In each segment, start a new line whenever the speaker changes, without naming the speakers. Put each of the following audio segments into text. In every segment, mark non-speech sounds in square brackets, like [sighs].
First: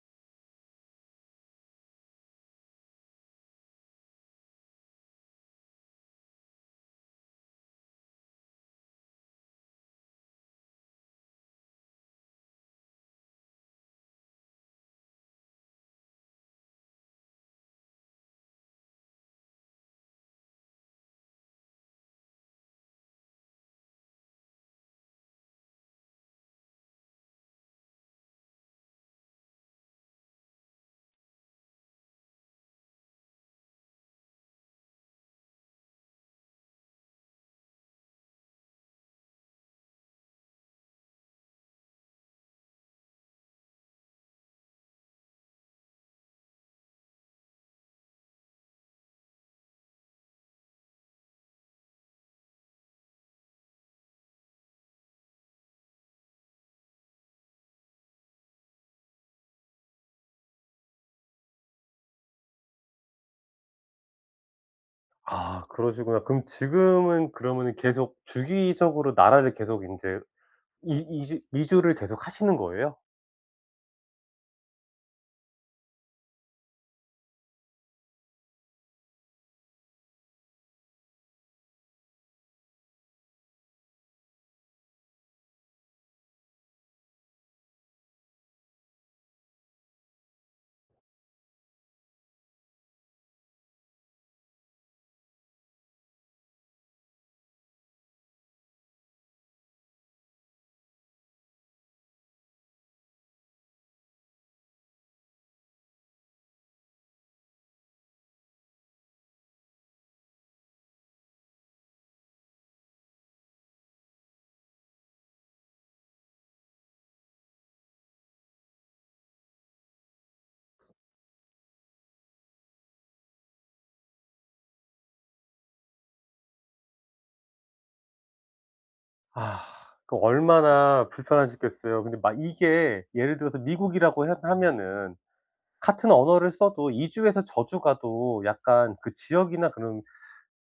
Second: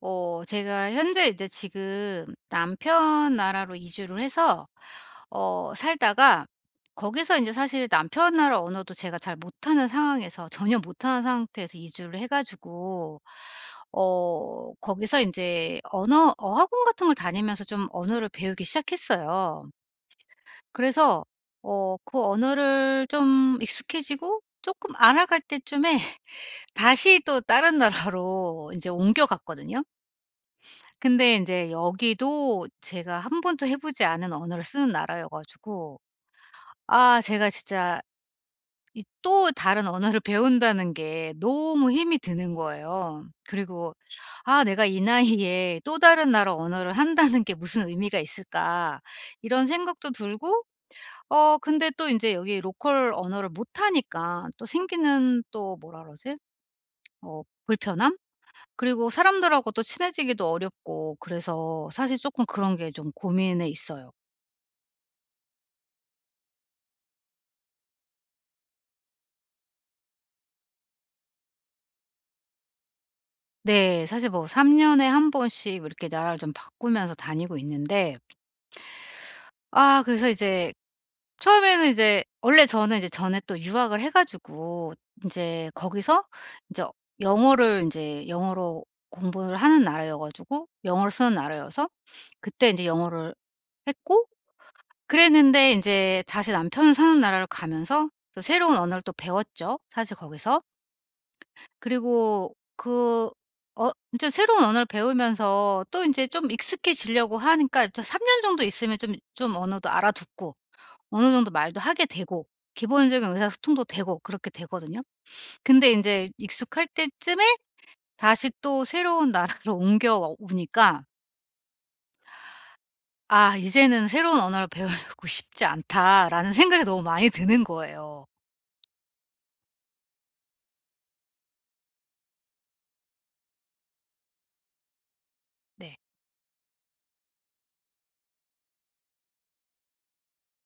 어 제가 현재 이제 지금 남편 나라로 이주를 해서 어 살다가 거기서 이제 사실 남편 나라 언어도 제가 잘 못하는 상황에서 전혀 못하는 상태에서 이주를 해 가지고 어 거기서 인제 언어 어학원 같은 걸 다니면서 좀 언어를 배우기 시작했어요. 그래서 어 그 언어를 좀 익숙해지고 쪼끔 알아갈 때쯤에 다시 또 다른 나라로 인제 옮겨갔거든요. 근데 인제 여기도 제가 1 번도 해 보지 않은 언어를 쓰는 나라여 가지고 아 제가 진짜 이 또 다른 언어를 배운다는 게 너무 힘이 드는 거예요. 그리고 '아 내가 이 나이에 또 다른 나라 언어를 한다는 게 무슨 의미가 있을까?' 이런 생각도 들고. 어 근데 또 인제 여기 로컬 언어를 못 하니까 또 생기는 또 뭐라 그러지? 뭐 불편함? 그리고 사람들하고도 친해지기도 어렵고 그래서 사실 쪼끔 그런 게 좀 고민에 있어요.
아 그러시구나. 그럼 지금은 그러면은 계속 주기적으로 나라를 계속 인제 이 이지 이주를 계속하시는 거예요?
네. 사실 뭐 3 년에 1 번씩 뭐 이렇게 나라를 좀 바꾸면서 다니고 있는데 아 그래서 이제 처음에는 이제 원래 저는 이제 전에 또 유학을 해 가지고 인제 거기서 인제 영어를 인제 영어로 공부를 하는 나라여 가지고 영어를 쓰는 나라여서 그때 이제 영어를 했고 그랬는데 인제 다시 남편 사는 나라로 가면서 또 새로운 언어를 또 배웠죠, 사실 거기서. 그리고 그 어 인제 새로운 언어를 배우면서 또 인제 좀 익숙해지려고 하니까 저 3 년 정도 있으면 좀 좀 언어도 알아듣고 어느 정도 말도 하게 되고 기본적인 의사소통도 되고 그렇게 되거든요. 근데 인제 익숙할 때쯤에 다시 또 새로운 나라로 옮겨와 오니까 '아 이제는 새로운 언어를 배우고 싶지 않다.'라는 생각이 너무 많이 드는 거예요.
아 그 얼마나 불편하셨겠어요. 근데 막 이게 예를 들어서 미국이라고 해 하면은
네.
같은 언어를 써도 이 주에서 저 주 가도 약간 그 지역이나 그런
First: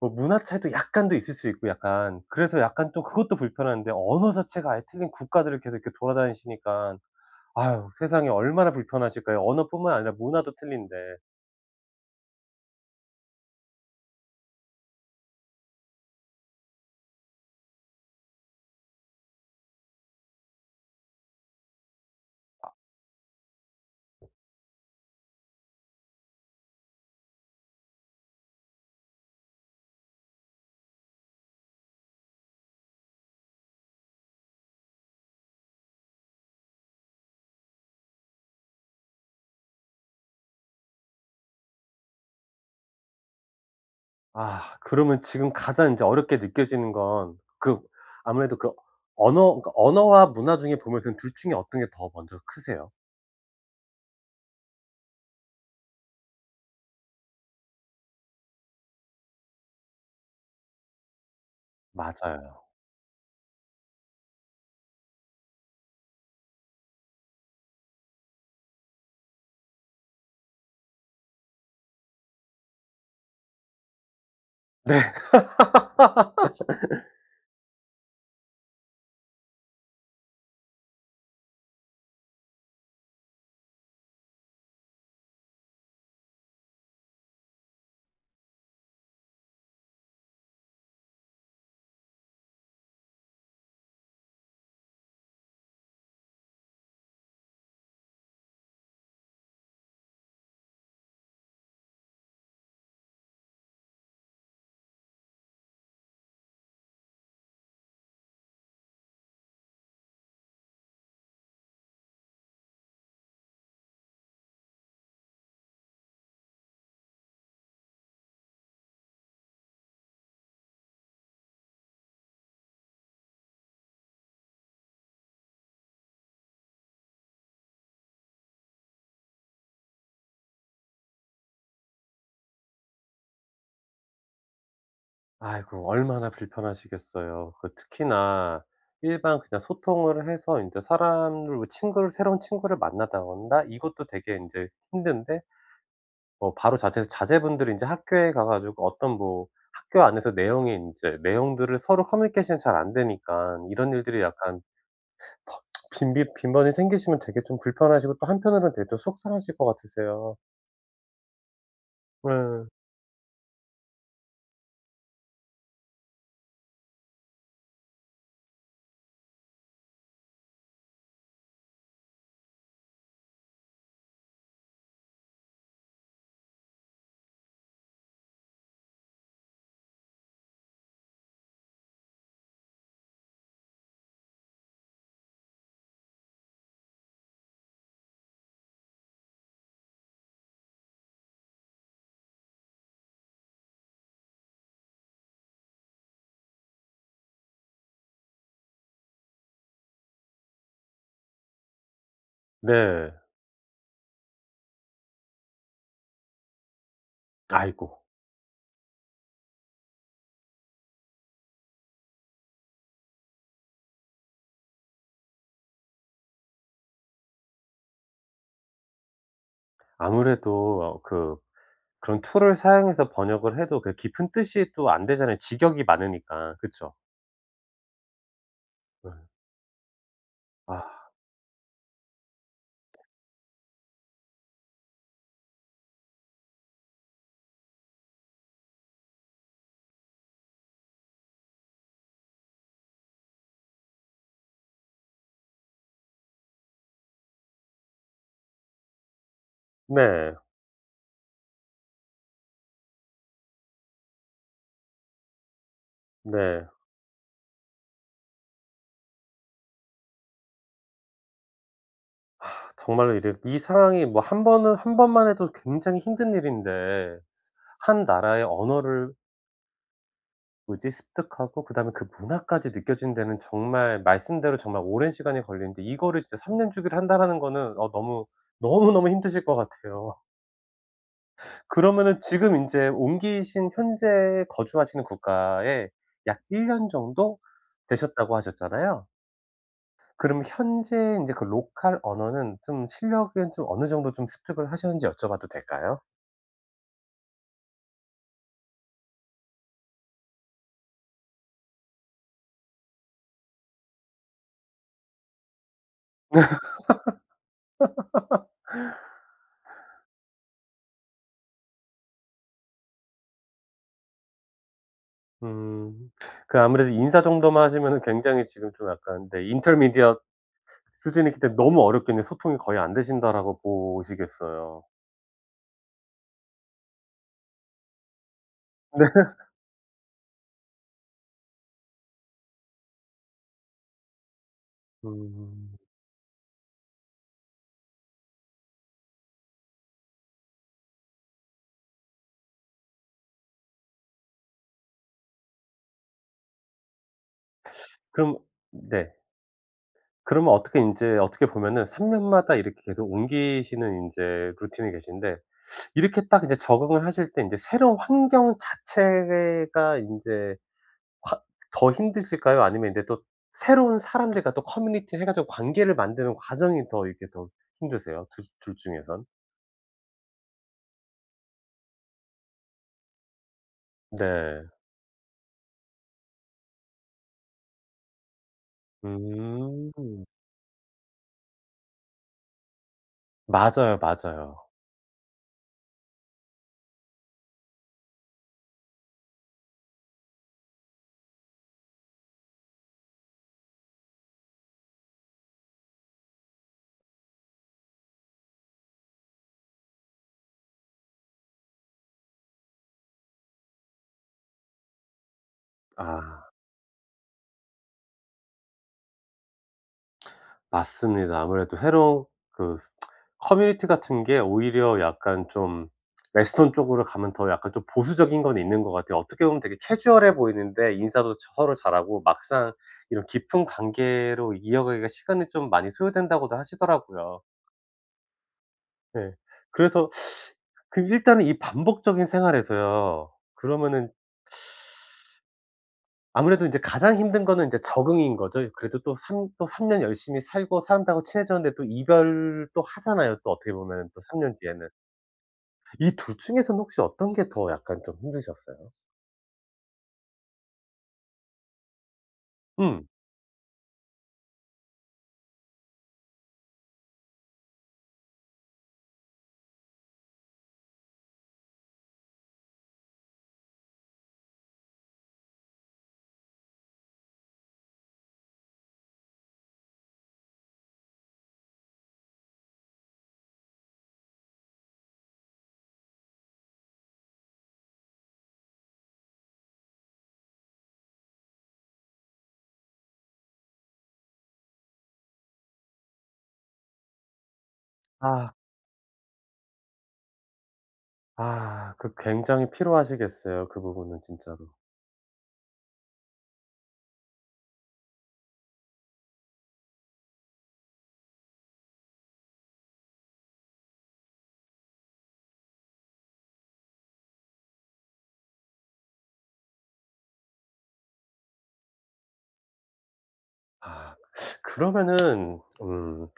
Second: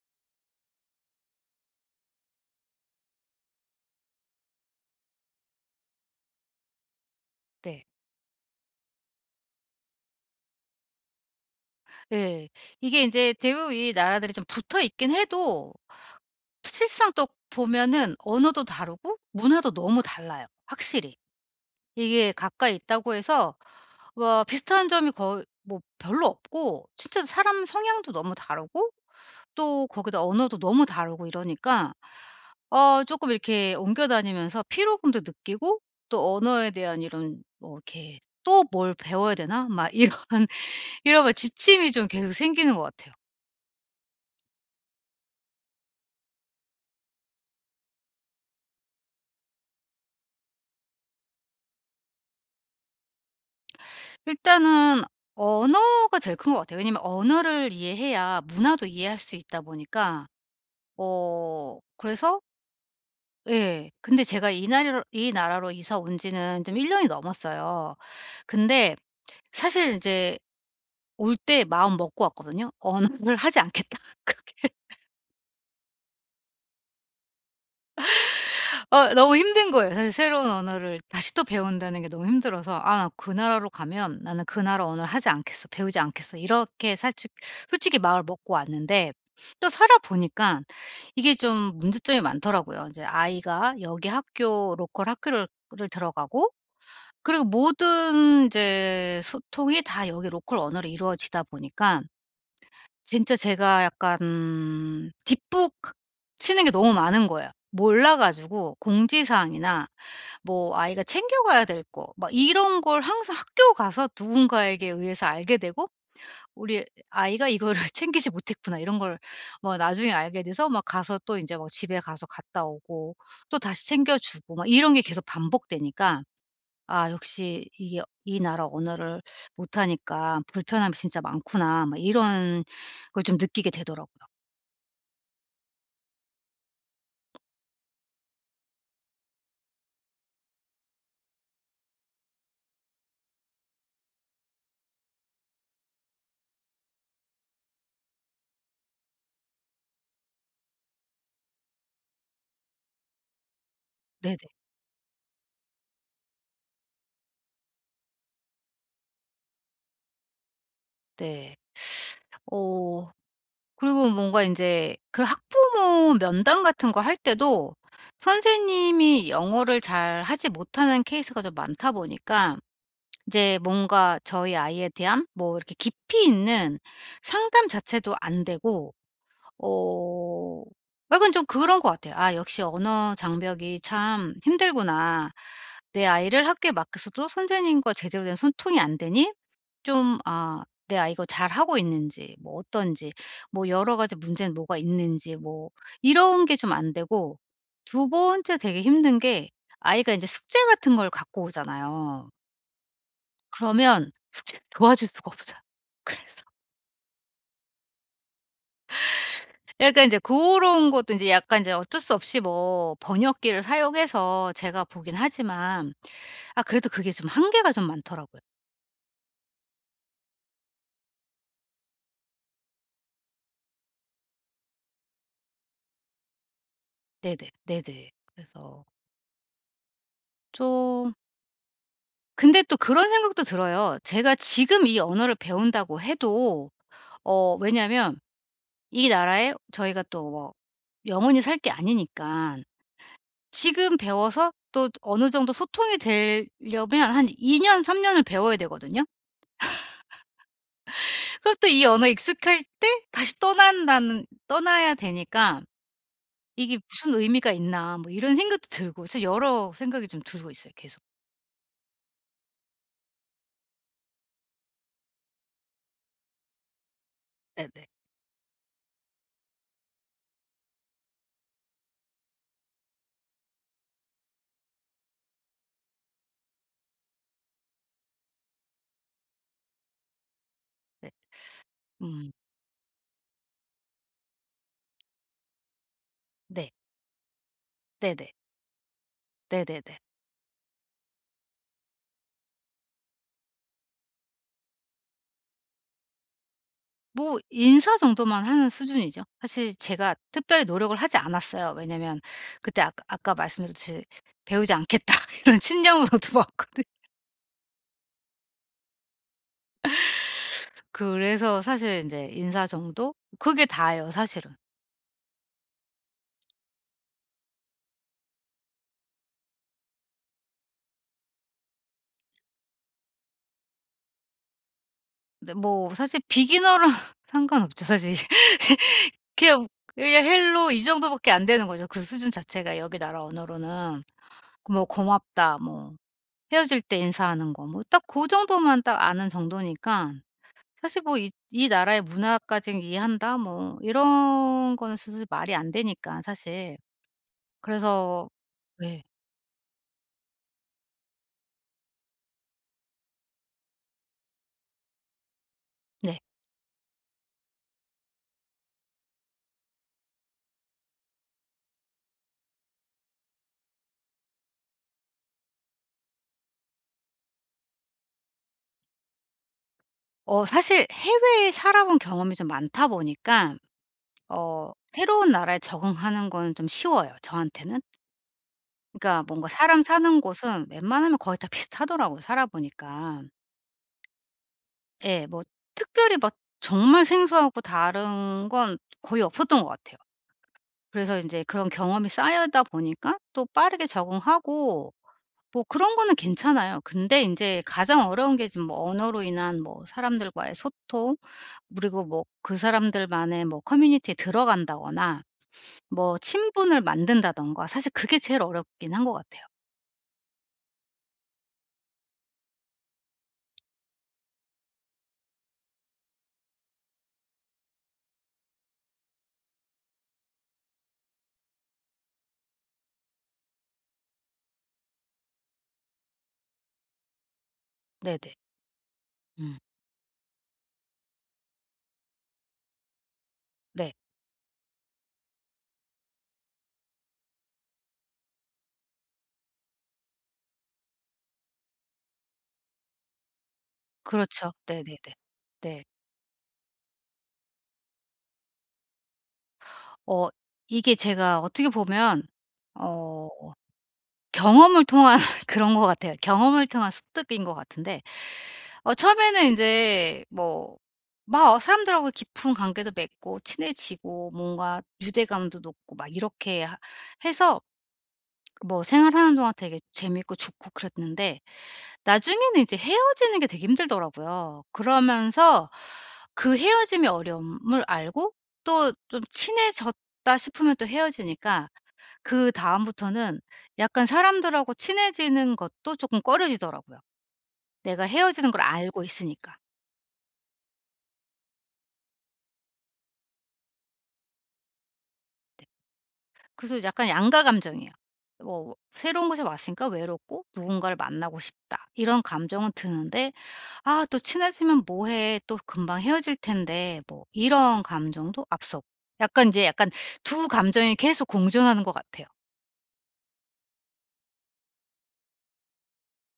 뭐 문화 차이도 약간 더 있을 수 있고 약간. 그래서 약간 또 그것도 불편한데 언어 자체가 아예 틀린 국가들을 계속 이렇게 돌아다니시니까.
네.
아휴 세상에 얼마나 불편하실까요? 언어뿐만 아니라 문화도 틀린데.
예. 이게 인제 대부분 이 나라들이 좀 붙어 있긴 해도 실상 또 보면은 언어도 다르고 문화도 너무 달라요 확실히. 이게 가까이
아.
있다고 해서 뭐 비슷한 점이 거의 뭐 별로 없고 진짜 사람 성향도 너무 다르고 또 거기다 언어도 너무 다르고 이러니까 어 쪼끔 이렇게 옮겨 다니면서 피로감도 느끼고 또 언어에 대한 이런 뭐 이렇게 '또 뭘 배워야 되나?' 막 이런, 이런 거 지침이 좀 계속 생기는 것 같아요.
아 그러면 지금 가장 이제 어렵게 느껴지는 건 그 아무래도 그 언어 그니까 언어와 문화 중에 보면 그 2 중에 어떤 게 더 먼저 크세요?
일단은 언어가 제일 큰 것 같아요. 왜냐하면 언어를 이해해야 문화도 이해할 수 있다 보니까 어 그래서
맞아요.
예. 근데 제가 이 나리로 이 나라로 이사 온 지는 좀 1 년이 넘었어요. 근데 사실 이제 올 때 마음 먹고 왔거든요? '언어를 하지 않겠다.' 그렇게.
네. [laughs]
어 너무 힘든 거예요. 사실 새로운 언어를 다시 또 배운다는 게 너무 힘들어서 '아 나 그 나라로 가면 나는 그 나라 언어를 하지 않겠어. 배우지 않겠어.' 이렇게 살죽 솔직히 마음을 먹고 왔는데 또 살아 보니깐 이게 좀 문제점이 많더라고요. 인제 아이가 여기 학교 로컬 학교를 를 들어가고 그리고 모든 이제 소통이 다 여기 로컬 언어로 이루어지다 보니까 진짜 제가 약간 뒷북 크 치는 게 너무 많은 거예요. 몰라 가지고 공지사항이나 뭐 아이가 챙겨 가야 될 거 막 이런 걸 항상 학교 가서 누군가에게 의해서 알게 되고 '우리 아이가 이거를 챙기지 못했구나.' 이런 걸 뭐 나중에 알게 돼서 막 가서 또 이제 뭐 집에 가서 갔다 오고 또 다시 챙겨 주고 막 이런 게 계속 반복되니까 '아 역시 이게 이 나라 언어를 못 하니까 불편함이 진짜 많구나.' 막 이런 걸 좀 느끼게 되더라고요.
아이고 얼마나 불편하시겠어요. 그 특히나 일반 그냥 소통을 해서 인제 사람을 친구를 새로운 친구를 만나다 온다 이것도 되게 인제 힘든데 어 바로 자퇴해서 자제분들이 인제 학교에 가 가지고 어떤 뭐 학교 안에서 내용이 인제 내용들을 서로 커뮤니케이션이 잘 안되니깐 이런 일들이
네네.
약간 더 [smacks lips] 더 빈빈 빈번히 생기시면 되게 좀 불편하시고 또 한편으로는 되게 속상하실 것 같으세요.
네. [sucks teeth]
네.
어 그리고 뭔가 인제 그 학부모 면담 같은 거 할 때도 선생님이 영어를 잘하지 못하는 케이스가 좀 많다 보니까 이제 뭔가 저희 아이에 대한 뭐 이렇게 깊이 있는 상담 자체도 안 되고 어 약간 좀 그런 것 같아요. '아 역시 언어 장벽이 참 힘들구나. 내 아이를 학교에 맡겼어도 선생님과 제대로 된 소통이 안 되니 좀 아 내 아이가 잘하고 있는지 뭐 어떤지 뭐 여러 가지 문제는 뭐가 있는지 뭐' 이런 게 좀 안 되고. 2 번째 되게 힘든 게 아이가 인제 숙제 같은 걸 갖고 오잖아요.
네.
그러면 숙제를 도와줄 수가 없어요. 그래서
아이고.
예. 그러니까 이제 고런 것도 이제 약간 이제 어쩔 수 없이 뭐 번역기를 사용해서 제가 보긴 하지만 아 그래도 그게 좀 한계가 좀 많더라고요.
아무래도 어 그 그런 툴을 사용해서 번역을 해도 그 깊은 뜻이 또 안 되잖아요, 직역이 많으니까. 그쵸?
네네. 네네. 그래서
네. 아.
좀 근데 또 그런 생각도 들어요. 제가 지금 이 언어를 배운다고 해도 어 왜냐면 이 나라에 저희가 또 뭐 영원히 살 게 아니니깐 지금 배워서 또 어느 정도 소통이 되려면 한 2 년 3 년을 배워야 되거든요.
네.
[laughs] 그리고 또 이 언어에 익숙할 때 다시 떠난다는 떠나야 되니까
네.
'이게 무슨 의미가 있나.' 뭐 이런 생각도 들고 참 여러 생각이 좀 들고 있어요 계속.
[sighs] 정말로 이래 이 상황이 뭐 1 번은 1 번만 해도 굉장히 힘든 일인데
네네.
1 나라의 언어를 뭐지? 습득하고 그다음에 그 문화까지 느껴지는 데는 정말 말씀대로 정말 오랜 시간이 걸리는데 이거를 진짜 '3 년 주기로 한다.'라는 거는 어 너무 너무, 너무 힘드실 것 같아요.
네.
그러면은
음.
지금 인제 옮기신 현재 거주하시는 국가에 약 1
네.
년 정도
네네.
되셨다고 하셨잖아요.
네네네.
그럼 현재 인제 그 로컬 언어는 좀 실력은 좀 어느 정도 좀 습득을 하셨는지 여쭤봐도 될까요?
뭐 인사 정도만 하는 수준이죠. 사실 제가 특별히 노력을 하지 않았어요. 왜냐하면 그때 아까 아까 말씀드렸듯이 '배우지 않겠다.' 이런 신념으로 들어왔거든요.
[laughs]
그래서 사실 인제 인사 정도? 그게 다예요 사실은.
음. 그 아무래도 인사 정도만 하시면은 굉장히 지금 좀 약간 네 Intermediate 수준이기 때문에 너무 어렵겠네 '소통이 거의 안 되신다.'라고 보시겠어요.
네. 뭐 사실 비기너랑 상관 없죠 사실.
네.
[laughs] 그냥 그냥 Hello 이 정도밖에 안 되는 거죠 그 수준 자체가 여기 나라 언어로는. 그 뭐 고맙다
음.
뭐 헤어질 때 인사하는 거 뭐 딱 고 정도만 딱 아는 정도니까 사실 뭐 이 이 나라의 문화까지는 이해한다 뭐 이런 거는 사실 말이 안 되니까 사실. 그래서
그럼
왜
네. 그러면 어떻게 인제 어떻게 보면은 3 년마다 이렇게 계속 옮기시는 인제 루틴이 계신데
네.
이렇게 딱 이제 적응을 하실 때 인제 새로운 환경 자체가 인제 콰 더 힘드실까요? 아니면 인제 또 새로운 사람들과 또 커뮤니티를 해 가지고 관계를 만드는 과정이 더 이렇게 더 힘드세요? 두 중에선?
어 사실 해외에 살아본 경험이 좀 많다 보니깐
네.
어 새로운 나라에 적응하는 거는 좀 쉬워요, 저한테는. 그러니까 뭔가 사람 사는
음.
곳은 웬만하면 거의 다 비슷하더라고요, 살아보니깐.
맞아요, 맞아요.
예 뭐 특별히 막 정말 생소하고 다른 건 거의 없었던 것 같아요. 그래서 인제 그런 경험이 쌓이다 보니까 또 빠르게 적응하고 뭐 그런 거는 괜찮아요. 근데 인제 가장 어려운 게 지금 뭐 언어로 인한 뭐 사람들과의 소통, 그리고 뭐 그 사람들만의 뭐 커뮤니티에 들어간다거나 뭐
아.
친분을 만든다든가 사실 그게 제일 어렵긴 한 것 같아요.
맞습니다. 아무래도 새로 그 [tsk] 커뮤니티 같은 게 오히려 약간 좀 western 쪽으로 가면 더 약간 좀 보수적인 건 있는 것 같아요. 어떻게 보면 되게 캐주얼해 보이는데 인사도 서로 잘하고 막상 이런 "깊은 관계로 이어가기가 시간이 좀 많이 소요된다."고도 하시더라고요.
네네.
예.
음.
그래서 [sucks teeth] 그 일단은 이 반복적인 생활에서요
네.
그러면은 아무래도 인제 가장 힘든 거는 인제 적응인 거죠. 이 그래도 또 3 또 3 년 열심히 살고 사람들하고 친해졌는데 또 이별 또 하잖아요, 또 어떻게 보면은 또 3
그렇죠.
년 뒤에는.
네네네. 네.
이 2 중에서는 혹시 어떤 게 더 약간 좀 힘드셨어요?
어. 이게 제가 어떻게 보면
음.
어 경험을 통한 그런 것 같아요. 경험을 통한 습득인 거 같은데. 어 처음에는 인제 뭐 막 아 사람들하고 깊은 관계도 맺고 친해지고 뭔가 유대감도 높고 막 이렇게 하 해서 뭐 생활하는 동안 되게 재밌고 좋고 그랬는데 나중에는 인제 헤어지는 게 되게 힘들더라고요. 그러면서 그 헤어짐의 어려움을 알고 또 좀 친해졌다 싶으면 또 헤어지니까 그다음부터는 약간 사람들하고 친해지는 것도 쪼끔 꺼려지더라고요. 내가 헤어지는
아.
걸 알고 있으니까.
아. 그 굉장히 피로하시겠어요 그 부분은 진짜로.
넵. 그래서 약간 양가감정이에요. 뭐 '새로운 곳에 왔으니까 외롭고 누군가를 만나고 싶다.' 이런 감정은 드는데 '아 또 친해지면 뭐 해? 또 금방 헤어질 텐데.' 뭐 이런 감정도 앞서고. 약간 인제 약간 2 감정이 계속 공존하는 것 같아요.
아 그러면은 음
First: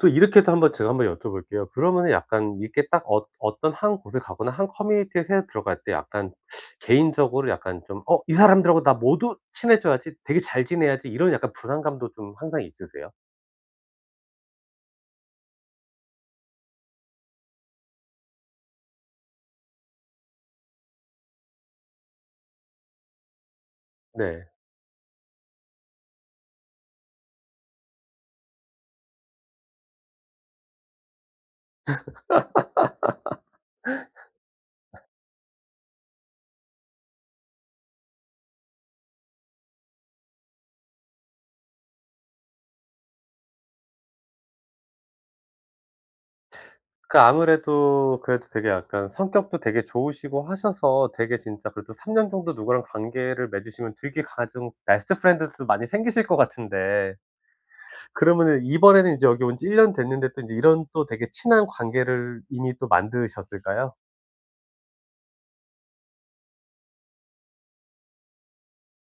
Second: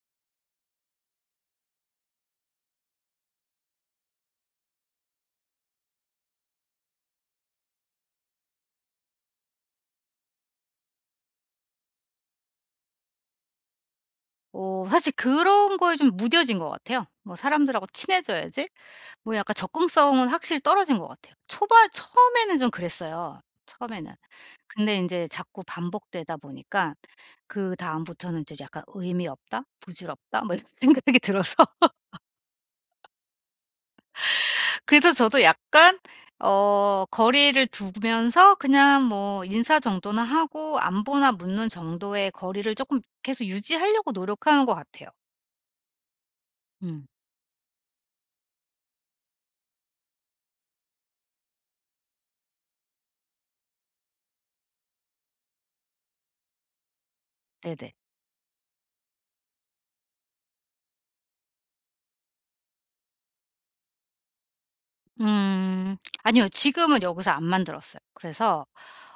또 이렇게도 한번 제가 한번 여쭤볼게요. 그러면은 약간 이렇게 딱 어 어떤 1 곳에 가거나 1 커뮤니티에 새로 들어갈 때 약간 [sucks teeth] 개인적으로 약간 좀 '어 이 사람들하고 나 모두 친해져야지. 되게 잘 지내야지.' 이런 약간 부담감도 좀 항상 있으세요?
어 사실 그런 거에 좀 무뎌진 것 같아요. 뭐 '사람들하고 친해져야지.' 뭐 약간 접근성은 확실히 떨어진 것 같아요. 초반 처음에는 좀 그랬어요 처음에는.
네.
근데 인제 자꾸 반복되다 보니까 그다음부터는 이제 약간 '의미 없다? 부질없다?' 뭐 이런 생각이 들어서 [laughs]
[laughs]
그래서 저도 약간 어 거리를 두면서 그냥 뭐 인사 정도나 하고 안부나 묻는 정도의 거리를 쪼끔 계속 유지하려고 노력하는 것 같아요. 음.
그 아무래도 그래도 되게 약간 성격도 되게 좋으시고 하셔서 되게 진짜 그래도 3 년 정도 누구랑 관계를 맺으시면 되게 가장 베스트 프렌드들도 많이 생기실 것 같은데.
네네.
그러면은 이번에는 이제 여기 온 지 1 년 됐는데 또 인제 이런 또 되게 친한 관계를 이미 또 만드셨을까요?
음 아니요. 지금은 여기서 안 만들었어요. 그래서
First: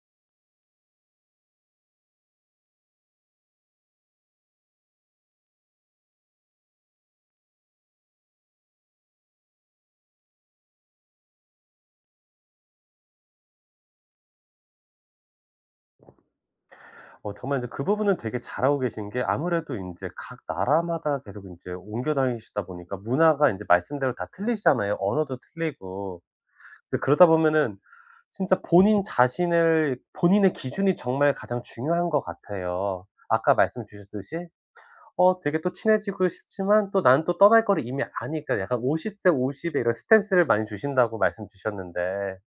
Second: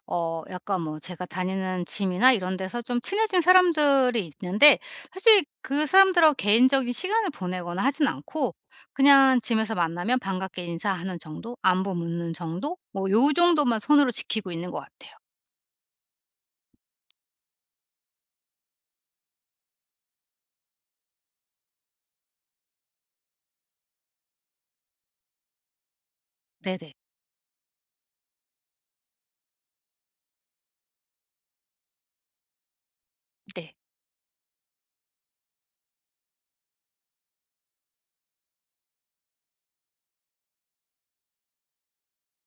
어 약간 뭐 제가 다니는 짐이나 이런 데서 좀 친해진 사람들이 있는데 사실 그 사람들하고 개인적인 시간을 보내거나 하진 않고 그냥 짐에서 만나면 반갑게 인사하는 정도 안부 묻는 정도 뭐 요 정도만 선으로 지키고 있는 것 같아요.
어 정말 이제 그 부분은 되게 잘하고 계신 게 아무래도 인제 각 나라마다 계속 인제 옮겨 다니시다 보니까 문화가 인제 말씀대로 다 틀리시잖아요, 언어도 틀리고.
네네.
근데 그러다 보면은 진짜 본인 자신을 본인의 기준이 정말 가장 중요한 것 같아요. 아까
네.
말씀 주셨듯이 어 되게 또 친해지고 싶지만 또 나는 또 떠날 거를 이미 아니까 약간 50:50 의 이런 스탠스를 많이 주신다고 말씀 주셨는데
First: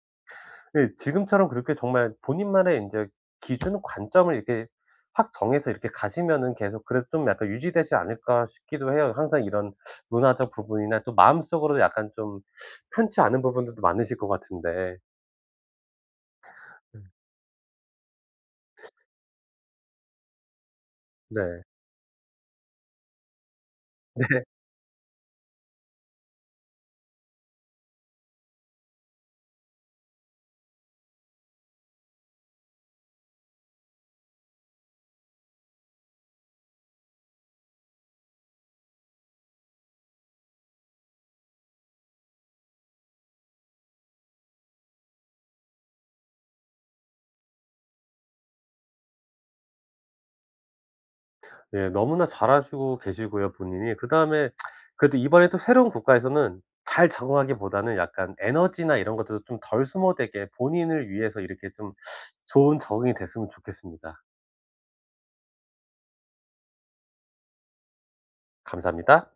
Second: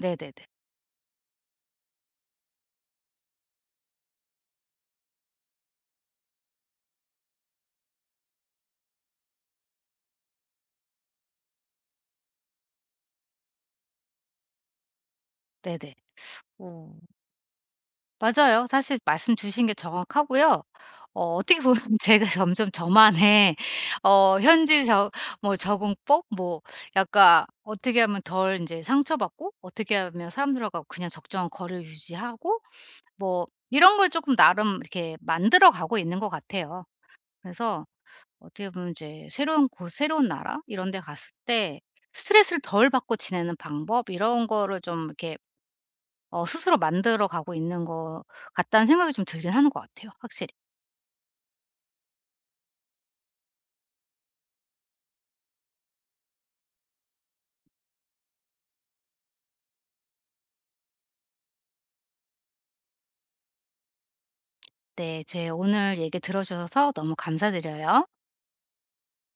네네네.
예 지금처럼 그렇게 정말 '본인만의 인제 기준 관점을 이렇게 확 정해서 이렇게 가시면은 계속 그래도 좀 약간 유지되지 않을까?' 싶기도 해요. 항상 이런 문화적 부분이나 또 마음속으로도 약간 좀 [sucks teeth] 편치 않은 부분들도 많으실 것 같은데
네네 어.
음.
맞아요. 사실 말씀 주신 게 정확하고요. 어 어떻게
네.
보면 제가 점점 저만의 어
네.
현지 저 뭐 적응법 뭐 약간 어떻게 하면 덜 인제 상처받고 어떻게 하면 사람들하고 그냥 적정한 거리를 유지하고 뭐 이런 걸 쪼끔 나름 이렇게 만들어 가고 있는 것 같아요. 그래서 어떻게 보면 이제 새로운 곳 새로운 나라 이런 데 갔을 때 '스트레스를 덜 받고 지내는 방법 이런 거를 좀 이렇게 어 스스로 만들어 가고 있는 것 같다.'는 생각이 좀 들긴 하는 것 같아요 확실히.
예 너무나 잘하시고 계시고요 본인이. 그다음에 [smacks lips] 그래도 이번에 또 새로운 국가에서는 잘 적응하기보다는 약간 에너지나 이런 것들도 좀 덜 소모되게 본인을 위해서 이렇게 좀 좋은 적응이 됐으면 좋겠습니다.
네 제 오늘 얘기 들어주셔서 너무 감사드려요.
감사합니다.